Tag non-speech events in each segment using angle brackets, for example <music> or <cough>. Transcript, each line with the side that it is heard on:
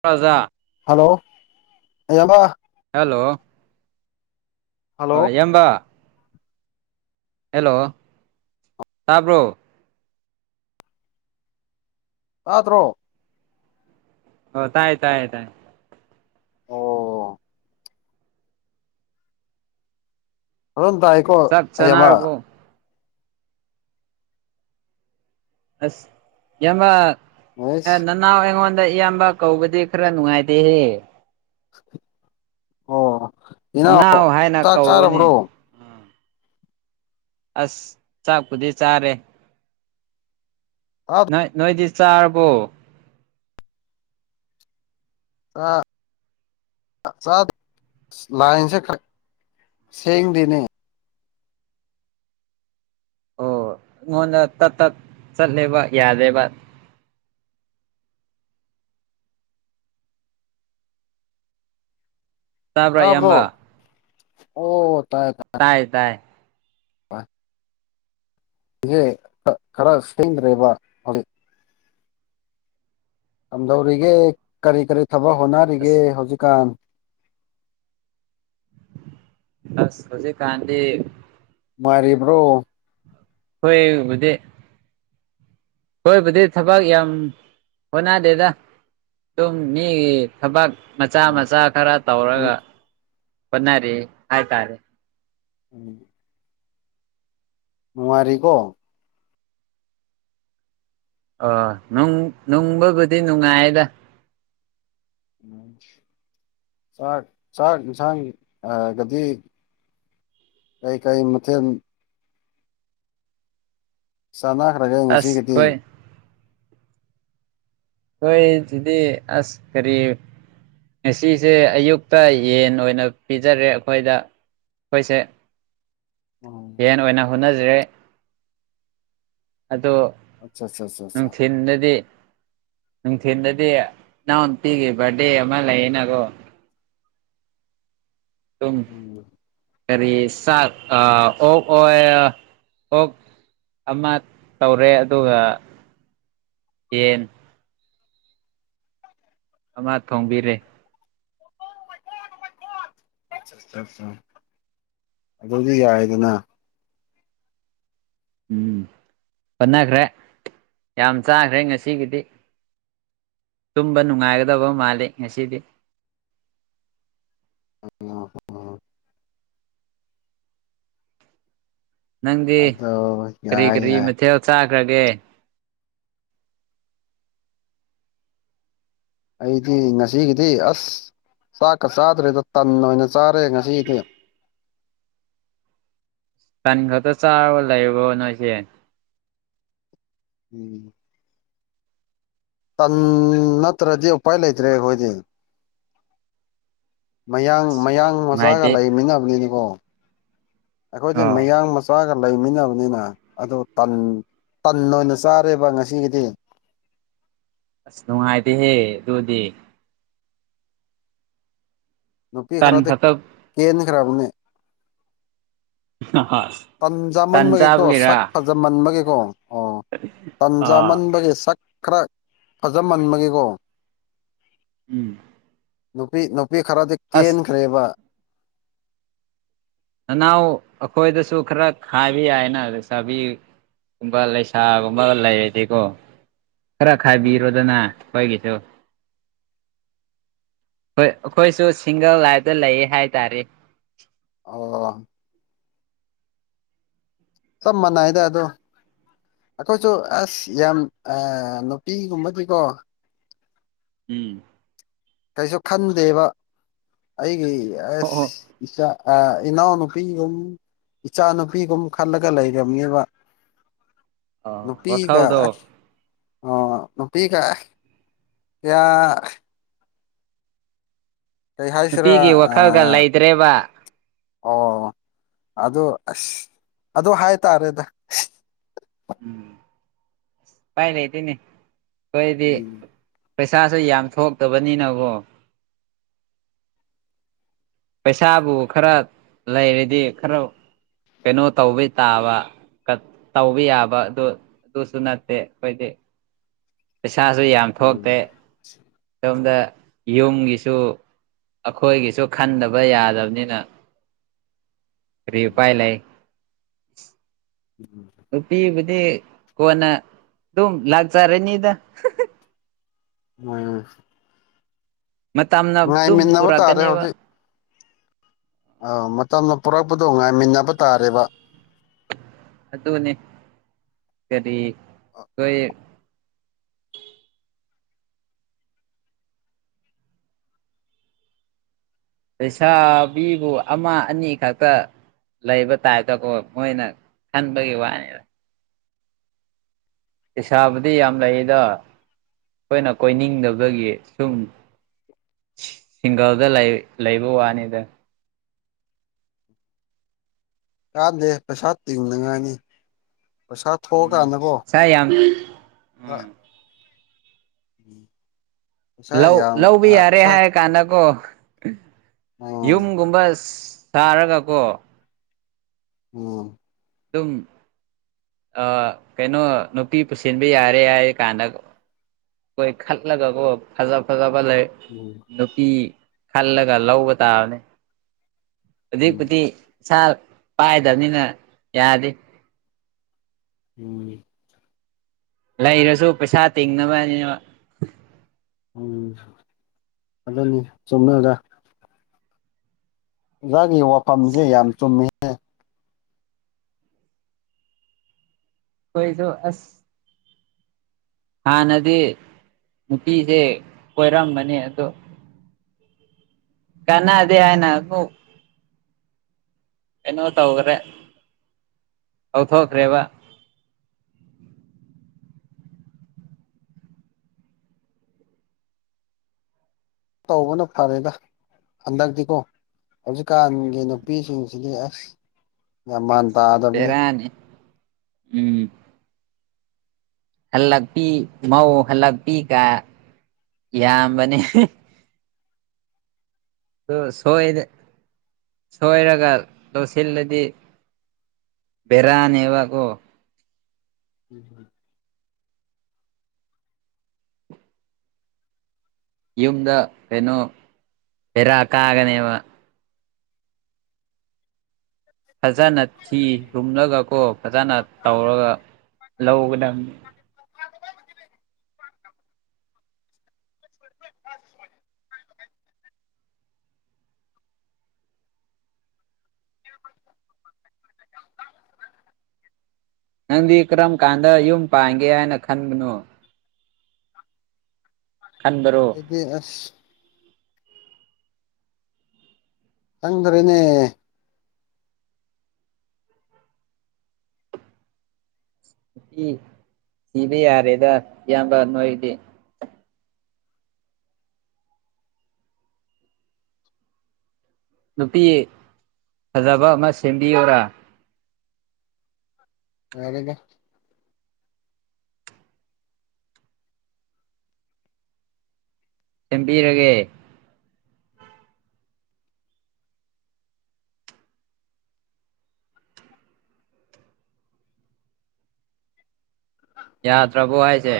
right: ꯀ꯭ꯔꯖꯥ <unintelligible>
left: hello ꯑꯌꯥꯕ
right: hello
left: hello
right: ꯢꯌꯥꯝꯕ hello ꯇꯥꯕ꯭ꯔꯣ
left: ꯇꯥꯗ꯭ꯔꯣ
right: ꯑꯣ ꯇꯥꯏ ꯇꯥꯏ ꯇꯥꯏ
left: ꯑꯣ ꯑꯗꯨꯝ ꯇꯥꯢ
right: ꯆꯥꯛ ꯆꯥꯅꯔꯕꯣ ꯑꯁ ꯢꯌꯥꯝꯕ ꯅ
left: ꯑꯦꯁ
right: ꯅꯅꯥꯎ ꯑꯩꯉꯣꯟꯗ ꯏꯌꯥꯝꯕ ꯀꯧꯕꯗꯤ ꯈꯔ ꯅꯨꯡꯉꯥꯏꯇꯦꯍꯦ
left: ꯑꯣ ꯏꯅꯧ
right: ꯅꯅꯥꯎ ꯍꯥꯏꯅ
left: ꯆꯥꯛ
right: ꯀꯧꯕꯅꯤ
left: ꯆꯥꯔꯕ꯭ꯔꯣ
right: ꯑꯁ ꯆꯥꯛꯄꯨꯗꯤ ꯆꯥꯔꯦ ꯅꯣꯏ ꯅꯣꯏꯗꯤ ꯆꯥꯔꯕꯣ?
left: ꯑꯥ ꯆꯥꯗꯦ ꯂꯥꯏꯟꯁꯦ ꯈꯔ ꯁꯦꯡꯗꯦꯅꯦ꯫
right: ꯑꯣ ꯑꯩꯉꯣꯟꯗ ꯇꯠ ꯇꯠ ꯆꯠꯂꯦꯕ ꯌꯥꯗꯦꯕ꯫ ꯇꯥꯕ꯭ꯔꯥ ꯏꯌꯥꯝꯕ
left: ꯍꯥꯕ꯭ꯔꯣ ꯑꯣ ꯇꯥꯏ ꯇꯥꯏ
right: ꯇꯥꯏ ꯇꯥꯏ
left: ꯈꯔ ꯁꯦꯡꯗ꯭ꯔꯦꯕ ꯍꯧꯖꯤꯛ ꯀꯝꯗꯧꯔꯤꯒꯦ ꯀꯔꯤ ꯀꯔꯤ ꯊꯕꯛ ꯍꯣꯠꯅꯔꯤꯒꯦ
right: ꯑꯁ
left: ꯍꯧꯖꯤꯛꯀꯥꯟ?
right: ꯑꯁ ꯍꯨꯖꯤꯛ ꯀꯥꯥꯟꯗꯤ
left: ꯅꯨꯉꯥꯏꯔꯤꯕ꯭ꯔꯣ?
right: ꯈꯣꯏ ꯕꯨꯗꯤ ꯈꯣꯏꯕꯨꯗꯤ ꯊꯕꯛ ꯌꯥꯝ ꯍꯣꯠꯅꯗꯦꯗ ꯑꯗꯨꯝ ꯃꯤꯒꯤ ꯊꯕꯛ ꯃꯆꯥ ꯃꯆꯥ ꯈꯔ ꯇꯧꯔꯒ ꯍꯣꯠꯅꯔꯤ ꯍꯥꯏꯇꯥꯔꯦ꯫
left: ꯎꯝ ꯅꯨꯉꯥꯏꯔꯤꯀꯣ
right: ꯑ ꯅꯨꯡ ꯅꯨꯡꯕꯕꯨꯗꯤ ꯅꯨꯡꯉꯥꯏꯗ꯫
left: ꯆꯥꯛ ꯆꯥꯛ ꯌꯦꯟꯁꯥꯡ ꯑꯒꯗꯤ ꯀꯩꯀꯩ ꯃꯊꯦꯜ ꯆꯥꯅꯈ꯭ꯔꯒꯦ
right: ꯑꯁ
left: ꯉꯁꯤꯒꯤꯗꯤ?
right: ꯈꯣꯏ ꯈꯣꯢꯗꯤ ꯑꯁ ꯀꯔꯤ ꯉꯁꯤꯁꯦ ꯑꯌꯨꯛꯇ ꯌꯦꯟ ꯑꯣꯏꯅ ꯄꯤꯖꯔꯦ ꯑꯈꯣꯏꯗ ꯑꯈꯣꯏꯁꯦ
left: ꯑꯣ
right: ꯑꯣꯏꯅ ꯍꯣꯠꯅꯖꯔꯦ ꯑꯗꯣ
left: ꯑꯠꯆꯥ ꯑꯠꯆꯥ ꯑꯠꯆꯥ ꯑꯠꯆꯥ
right: ꯅꯨꯡꯊꯤꯟꯗꯗꯤ ꯅꯨꯡꯊꯤꯟꯗꯗꯤ ꯏꯅꯥꯎ ꯅꯨꯄꯤꯒꯤ ꯕꯥꯔꯗꯦ ꯑꯃ ꯂꯩꯌꯦꯅꯀꯣ꯫
left: ꯎꯝ
right: ꯀꯔꯤ ꯆꯥꯛ ꯑꯥ ꯑꯣꯛ ꯑꯣꯏ ꯑꯣꯛ ꯑꯃ ꯇꯧꯔꯦ ꯑꯗꯨꯒ ꯌꯦꯟ ꯑꯃ ꯊꯣꯡꯕꯤꯔꯦ
left: <unintelligible> ꯑꯆꯥ ꯑꯆꯥ ꯑꯗꯨꯗꯤ ꯌꯥꯏꯗꯅ
right: ꯎꯝ ꯍꯣꯠꯅꯈ꯭ꯔꯦ ꯌꯥꯝ ꯆꯥꯈ꯭ꯔꯦ ꯉꯁꯤꯒꯤꯗꯤ꯫ ꯇꯨꯝꯕ ꯅꯨꯡꯉꯥꯏꯒꯗꯕ ꯃꯥꯜꯂꯤ ꯉꯁꯤꯗꯤ꯫
left: <unintelligible>
right: ꯅꯪꯗꯤ
left: ꯑꯗꯣ
right: ꯀꯔꯤ
left: ꯌꯥꯏ
right: ꯀꯔꯤ
left: ꯌꯥꯏ
right: ꯃꯊꯦꯜ ꯆꯥꯈ꯭ꯔꯒꯦ?
left: ꯑꯩꯗꯤ ꯉꯁꯤꯒꯤꯗꯤ ꯑꯁ ꯆꯥꯛꯀ ꯆꯥꯗ꯭ꯔꯦꯗ ꯇꯟ ꯑꯣꯏꯅ ꯆꯥꯔꯦ ꯉꯁꯤꯒꯤꯗꯤ꯫
right: ꯇꯟ ꯈꯛꯇ ꯆꯥꯔꯒ ꯂꯩꯔꯕꯣ ꯅꯣꯏꯁꯦ?
left: ꯎꯝ ꯇꯟ ꯅꯠꯇ꯭ꯔꯗꯤ ꯎꯄꯥꯏ ꯂꯩꯇ꯭ꯔꯦ ꯑꯩꯈꯣꯏꯗꯤ꯫ ꯃꯌꯥꯡ ꯃꯌꯥꯡ ꯃꯆꯥꯒ
right: ꯅꯨꯡꯉꯥꯏꯇꯦ
left: ꯂꯩꯃꯤꯟꯅꯕꯅꯤꯅꯀꯣ ꯑꯩꯈꯣꯏꯗꯤ
right: ꯑꯣ
left: ꯃꯌꯥꯡ ꯃꯆꯥ ꯆꯥꯒ ꯂꯩꯃꯤꯟꯅꯕꯅꯤꯅ ꯑꯗꯨ ꯇꯟ ꯇꯟ ꯑꯣꯏꯅ ꯆꯥꯔꯦꯕ ꯉꯁꯤꯒꯤꯗꯤ꯫
right: ꯑꯁ ꯅꯨꯡꯉꯥꯏꯇꯦ ꯍꯦ ꯗꯨꯗꯤ ꯫
left: ꯅꯨꯄꯤ
right: ꯇꯟ
left: ꯈꯔꯗꯤ
right: ꯈꯛꯇ
left: ꯀꯦꯟꯈ꯭ꯔꯕꯅꯦ꯫
right: <unintelligible> ꯇꯟ
left: ꯇꯟꯆꯥꯃꯟꯕꯒꯤꯀꯣ
right: ꯆꯥꯕꯒꯤꯔꯥ
left: ꯁꯛ ꯐꯖꯃꯟꯕꯒꯤꯀꯣ ꯑꯣ
right: ꯑꯥ
left: ꯇꯟꯆꯥꯃꯟꯕꯒꯤ ꯁꯛ ꯈꯔ ꯐꯖꯃꯟꯕꯒꯤꯀꯣ
right: ꯎꯝ
left: ꯅꯨꯄꯤ ꯅꯨꯄꯤ ꯈꯔꯗꯤ
right: ꯑꯁ
left: ꯀꯦꯟꯈ꯭ꯔꯦꯕ
right: ꯅꯅꯥꯎ ꯑꯈꯣꯏꯗꯁꯨ ꯈꯔ ꯈꯥꯏꯕ ꯌꯥꯏꯅꯥ ꯂꯩꯁꯥꯕꯤ ꯒꯨꯝꯕ ꯂꯩꯁꯥꯒꯨꯝꯕ ꯂꯩꯔꯗꯤꯀꯣ ꯈꯔ
left: ꯎꯝ
right: ꯈꯥꯏꯕꯤꯔꯣꯗꯅ ꯈꯣꯏꯒꯤꯁꯨ ꯍꯣꯏ ꯑꯩꯈꯣꯏꯁꯨ ꯁꯤꯡꯒꯜ ꯂꯥꯏꯞꯇ ꯂꯩꯌꯦ ꯍꯥꯏꯇꯥꯔꯦ
left: ꯑꯣ ꯆꯞ ꯃꯅꯥꯏꯗ ꯑꯗ‌ꯣ ꯑꯩꯈꯣꯏꯁꯨ ꯑꯁ ꯌꯥꯝ ꯑꯥ ꯅꯨꯄꯤꯒꯨꯝꯕꯗꯤꯀꯣ
right: ꯎꯝ
left: ꯀꯩꯁꯨ ꯈꯟꯗꯦꯕꯥ ꯑꯩꯒꯤ ꯑꯁ
right: ꯑꯣ
left: ꯏꯆꯥ ꯑꯥ ꯏꯅꯥꯎꯅꯨꯄꯤꯒꯨꯝ ꯏꯆꯥꯅꯨꯄꯤꯒꯨꯝ ꯈꯜꯂꯒ ꯂꯩꯔꯝꯅꯦꯕꯥ
right: ꯑꯣ
left: ꯅꯨꯄꯤ
right: ꯋꯥꯈꯜꯗꯣ
left: ꯑꯩꯁ ꯑꯣ ꯅꯨꯄꯤꯒ ꯌꯥ ꯀꯩ ꯍꯥꯏꯁꯤꯔꯥ
right: ꯅꯨꯄꯤꯒꯤ ꯋꯥꯈꯜꯒ
left: ꯑꯥ
right: ꯂꯩꯇ꯭ꯔꯦꯕ
left: ꯑꯣ ꯑꯗ‌ꯣ ꯑꯁ ꯑꯗ‌ꯣ ꯍꯥꯏꯇꯥꯔꯦꯗ
right: ꯎꯝ ꯄꯥꯏ ꯂꯩꯇ‌ꯦꯅ‌ꯦ ꯈ‌ꯣꯏꯗꯤ
left: ꯎꯝ
right: ꯄꯩꯁꯥꯁꯨ ꯌꯥꯝ ꯊꯣꯛꯇꯕꯅꯤꯅꯒ‌ꯣ ꯄꯩꯁꯥꯕꯨ ꯈꯔ ꯂꯩꯔꯗꯤ ꯈꯔ ꯀꯩꯅꯣ ꯇꯧꯕꯩ ꯇꯥꯕ ꯀꯠ ꯇꯧꯕ ꯌꯥꯕꯗ‌ꯣ ꯗꯨꯁꯨ ꯅꯠꯇꯦ ꯑꯩꯈꯣꯏꯗꯤ ꯄꯩꯁꯥꯁꯨ ꯌꯥꯝ ꯊꯣꯛꯇꯦ
left: ꯎꯝ
right: ꯁꯣꯝꯗ ꯌꯨꯝꯒꯤꯁꯨ ꯑꯈꯣꯏꯒꯤꯁꯨ ꯈꯟꯗꯕ ꯌꯥꯗꯝꯅꯤꯅ
left: <inaudible>
right: ꯀꯔꯤ ꯎꯄꯥꯏ ꯂꯩ
left: ꯎꯝ
right: ꯅꯨꯄꯤꯕꯨꯗꯤ ꯀꯣꯟꯅ ꯑꯗꯨꯝ ꯂꯥꯛꯆꯔꯅꯤꯗ
left: ꯃꯣꯏ
right: ꯃꯇꯝꯅ ꯑꯗꯨꯝ
left: ꯉꯥꯏꯃꯤꯟꯅꯕ
right: ꯄꯨꯔꯛꯀꯅꯦꯕ
left: ꯑ‌ꯧ ꯃꯇꯝꯅ ꯄꯨꯔꯛꯄꯗꯣ ꯉꯥꯏꯃꯤꯟꯅꯕ ꯇꯥꯔꯦꯕ
right: ꯑꯗꯨꯅ‌ꯦ ꯀꯔꯤ ꯍ‌ꯣꯏ ꯂꯩꯁꯥꯕꯤꯕꯨ ꯑꯃ ꯑꯅꯤ ꯈꯛꯇ ꯂꯩꯕ ꯇꯥꯏꯞꯇꯀꯣ ꯃꯣꯏꯅ ꯈꯟꯕꯒꯤ ꯋꯥꯅꯤꯗ ꯂꯩꯁꯥꯕꯨꯗꯤ ꯌꯥꯝ ꯂꯩꯗ ꯈꯣꯏꯅ ꯀꯣꯏꯅꯤꯡꯗꯕꯒꯤ ꯁꯨꯝ ꯁꯤꯡꯒꯜꯗ ꯂꯩ ꯂꯩꯕ ꯋꯥꯅꯤꯗ
left: ꯀꯥꯟꯗꯦ ꯄꯩꯁꯥ ꯇꯤꯡꯅꯉꯥꯏꯅꯤ ꯄꯩꯁꯥ
right: ꯎꯝ
left: ꯊꯣꯛꯑꯀꯥꯟꯗꯀ‌ꯣ
right: ꯁꯥ ꯌꯥꯝ ꯎꯝ
left: ꯎꯝ
right: ꯂꯧ ꯂꯧꯕ ꯌꯥꯔꯦ ꯍꯥꯏꯔꯀꯥꯟꯗꯀꯣ
left: ꯎꯝ
right: ꯌꯨꯝꯒꯨꯝꯕ ꯁꯥꯔꯒꯀꯣ
left: ꯑꯣꯝ
right: ꯗꯨꯝ ꯑꯥ ꯀꯩꯅꯣ ꯅꯨꯄꯤ ꯄꯨꯁꯤꯟꯕ ꯌꯥꯔꯦ ꯍꯥꯏꯌ‌ꯦꯀꯥꯟꯗ ꯀ‌ꯣꯏ ꯈꯠꯂꯒꯀꯣ ꯐꯖꯥ ꯐꯖꯥꯕ ꯂꯩ
left: ꯎꯝ
right: ꯅꯨꯄꯤ ꯈꯜꯂꯒ ꯂꯧꯕ ꯇꯥꯕꯅꯤ
left: ꯎꯝ
right: ꯍꯨꯖꯤꯛꯄꯨꯗꯤ ꯄꯩꯁꯥ ꯄꯥꯏꯗꯕꯅꯤꯅ ꯌꯥꯗꯦ
left: ꯎꯝ
right: ꯂꯩꯔꯁꯨ ꯄꯩꯁꯥ ꯇꯤꯡꯅꯕꯅꯦꯕ
left: ꯎꯝ ꯑꯗꯨꯅꯤ ꯆꯨꯝꯃꯦ ꯑꯣꯖꯥ <unintelligible> ꯋꯥꯐꯝꯁꯦ ꯌꯥꯝ ꯆꯨꯝꯃꯤꯍꯦ
right: ꯈꯣꯏꯁꯨ ꯑꯁ ꯍꯥꯟꯅꯗꯤ ꯅꯨꯄꯤꯁꯦ ꯀꯣꯏꯔꯝꯕꯅꯦ ꯑꯗꯣ ꯀꯥꯅꯥꯗꯦ ꯍꯥꯏꯅ ꯀꯣ ꯀꯩꯅꯣ ꯇꯧꯒꯔꯦ ꯇꯣꯛꯊꯣꯛꯈ꯭ꯔꯦꯕ
left: ꯇꯧꯕꯅ ꯐꯔꯦꯗ ꯍꯟꯗꯛꯇꯤꯀꯣ ꯍꯧꯖꯤꯛꯀꯥꯟꯒꯤ ꯅꯨꯄꯤꯁꯤꯡꯁꯤꯗꯤ ꯑꯁ ꯌꯃꯥꯟ ꯇꯥ
right: ꯕꯦꯔꯥꯅꯤ ꯎꯝ ꯍꯜꯂꯛꯄꯤ ꯃꯧ ꯍꯜꯂꯛꯄꯤ ꯀꯥ ꯌꯥꯝꯕꯅꯦ ꯑꯗꯨ ꯁꯣꯏ ꯁꯣꯏꯔꯒ ꯂꯧꯁꯤꯜꯂꯗꯤ ꯕꯦꯔꯥꯅꯦꯕ ꯀꯣ
left: ꯎꯝ
right: ꯌꯨꯝꯗ ꯀꯩꯅꯣ ꯕꯦꯔꯥ ꯀꯥꯒꯅꯦꯕ ꯐꯖꯅ ꯊꯤ ꯍꯨꯝꯂꯒ ꯀꯣ ꯐꯖꯅ ꯇꯧꯔꯒ ꯂꯧꯒꯗꯝꯅꯦ
left: <inaudible>
right: ꯅꯪꯗꯤ ꯀꯔꯝ ꯀꯥꯟꯗ ꯌꯨꯝ ꯄꯥꯟꯒꯦ ꯍꯥꯏꯅ ꯈꯟꯕꯅꯣ ꯈꯟꯕꯔꯣ
left: ꯗꯦ ꯑꯁ ꯈꯪꯗ꯭ꯔꯦꯅꯦ
right: ꯅꯨꯄꯤ ꯊꯤꯕ ꯌꯥꯔꯦꯗ ꯏꯌꯥꯝꯕ ꯅꯣꯏꯗꯤ ꯅꯨꯄꯤ ꯐꯖꯕ ꯑꯃ ꯁꯦꯝꯕꯤꯌꯣꯔꯥ
left: ꯌꯥꯔꯦꯗ
right: ꯁꯦꯝꯕꯤꯔꯒꯦ ꯌꯥꯗ꯭ꯔꯕꯣ ꯍꯥꯏꯁꯦ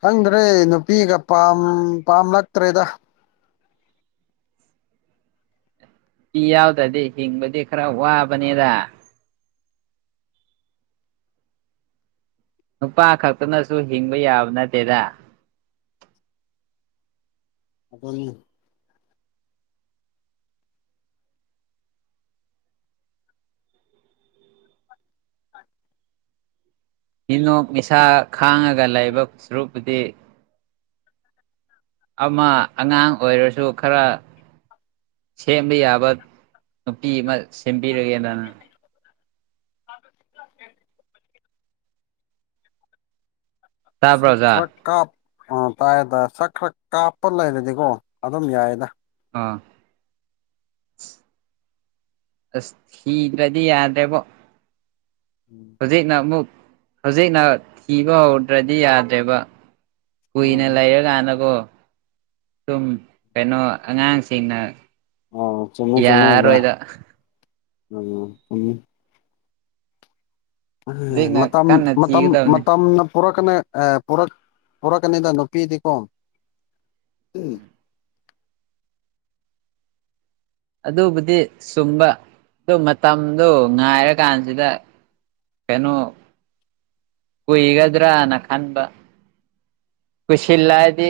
left: ꯈꯪꯗ꯭ꯔꯦ ꯅꯨꯄꯤꯒ ꯄꯥꯝ ꯄꯥꯝꯂꯛꯇ꯭ꯔꯦꯗ
right: ꯄꯤ ꯌꯥꯎꯗ꯭ꯔꯗꯤ ꯍꯤꯡꯕꯗꯤ ꯈꯔ ꯋꯥꯕꯅꯤꯗ ꯅꯨꯄꯥ ꯈꯛꯇꯅꯁꯨ ꯍꯤꯡꯕ ꯌꯥꯕ ꯅꯠꯇꯦꯗ
left: ꯑꯗꯨꯅꯤ <inaudible>
right: ꯃꯤꯅꯣꯛ ꯃꯤꯁꯥ ꯈꯥꯡꯉꯒ ꯂꯩꯕ ꯁꯔꯨꯛꯄꯨꯗꯤ ꯑꯃ ꯑꯉꯥꯡ ꯑꯣꯏꯔꯁꯨ ꯈꯔ ꯁꯦꯝꯕ ꯌꯥꯕ ꯅꯨꯄꯤ ꯑꯃ ꯁꯦꯝꯕꯤꯔꯒꯦꯗꯅ
left: <inaudible>
right: ꯇꯥꯕ꯭ꯔꯣ
left: ꯁꯛ ꯈꯔ
right: ꯑꯣꯖꯥ
left: ꯀꯥꯞ ꯑ ꯇꯥꯏꯗ ꯁꯛ ꯈꯔ ꯀꯥꯞꯄ ꯂꯩꯔꯗꯤꯀꯣ ꯑꯗꯨꯝ ꯌꯥꯏꯗ
right: ꯑꯥ ꯑꯁ ꯊꯤꯗ꯭ꯔꯗꯤ ꯌꯥꯗ꯭ꯔꯦꯕꯣ
left: ꯎꯝ
right: ꯍꯧꯖꯤꯛꯅ ꯑꯃꯨꯛ ꯍꯧꯖꯤꯛꯅ ꯊꯤꯕ ꯍꯧꯗ꯭ꯔꯗꯤ ꯌꯥꯗ꯭ꯔꯦꯕ ꯀꯨꯏꯅ
left: ꯎꯝ
right: ꯂꯩꯔꯀꯥꯟꯗꯀꯣ ꯁꯨꯝ ꯀꯩꯅꯣ ꯑꯉꯥꯡꯁꯤꯡꯅ
left: ꯑꯣ ꯆꯨꯝꯃꯦ ꯆꯨꯝꯃꯦ ꯑꯣꯖꯥ
right: ꯌꯥꯔꯣꯏꯗ
left: <unintelligible> ꯑꯗꯨꯅꯦ
right: ꯍꯧꯖꯤꯛꯅ
left: ꯃꯇꯝ
right: ꯀꯟꯅ
left: ꯃꯇꯝ
right: ꯊꯤꯒꯗꯕꯅꯤ
left: ꯃꯇꯝꯅ ꯄꯨꯔꯛꯀꯅꯤ ꯑꯥ ꯄꯨꯔꯛꯀꯅꯤꯗ ꯅꯨꯄꯤꯗꯤ ꯀꯣ
right: ꯑꯗꯨꯕꯨꯗꯤ ꯆꯨꯝꯕ ꯑꯗꯨ ꯃꯇꯝꯗꯣ ꯉꯥꯏꯔꯛ ꯀꯥꯟꯁꯤꯗ ꯀꯩꯅꯣ ꯀꯨꯏꯒꯗ꯭ꯔꯥꯅ ꯈꯟꯕ ꯀꯣꯏꯁꯤꯜꯂꯛ ꯑꯥꯗꯤ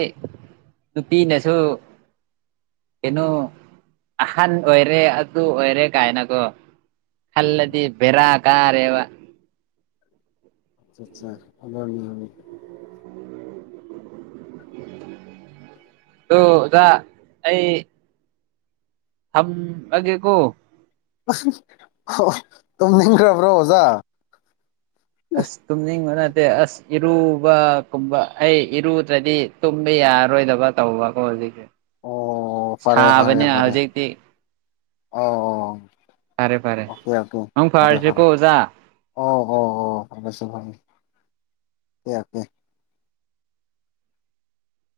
right: ꯅꯨꯄꯤꯅꯁꯨ ꯀꯩꯅꯣ ꯑꯍꯟ ꯑꯣꯏꯔꯦ ꯑꯗꯨ ꯑꯣꯏꯔꯦ ꯀꯥꯏꯅꯀꯣ ꯈꯜꯂꯗꯤ ꯕꯦꯔꯥ ꯀꯥꯔꯦꯕ
left: ꯑꯠꯆꯥ <unintelligible>
right: ꯑꯗꯨ ꯑꯣꯖꯥ ꯑꯩ ꯊꯝꯃꯒꯦ ꯀꯣ
left: ꯑꯁ ꯑꯣ ꯇꯧꯅꯤꯡꯈ꯭ꯔꯕ꯭ꯔꯣ ꯑꯣꯖꯥ
right: ꯑꯁ ꯇꯨꯝꯅꯤꯡꯕ ꯅꯠꯇꯦ ꯑꯁ ꯏꯔꯨꯕ ꯀꯨꯝꯕ ꯑꯩ ꯏꯔꯨꯗ꯭ꯔꯗꯤ ꯇꯨꯝꯕ ꯌꯥꯔꯔꯣꯏꯗꯕ ꯇꯧꯕ ꯀꯣ ꯍꯧꯖꯤꯛꯁꯦ
left: ꯑꯣ ꯐꯔꯦ ꯐꯔꯦ
right: ꯁꯥꯕꯅꯤꯅ
left: ꯐꯔꯦ
right: ꯍꯧꯖꯤꯛꯇꯤ
left: ꯑꯣ
right: ꯐꯔꯦ ꯐꯔꯦ
left: ꯑꯣꯀꯦ ꯑꯣꯀꯦ
right: ꯃꯪ
left: ꯐꯔꯦ
right: ꯐꯥꯔꯁꯤ
left: ꯐꯔꯦ
right: ꯀꯣ ꯑꯣꯖꯥ
left: ꯑꯣ ꯍꯣ ꯍꯣ ꯐꯥꯔꯁꯨ ꯑꯦ <unintelligible>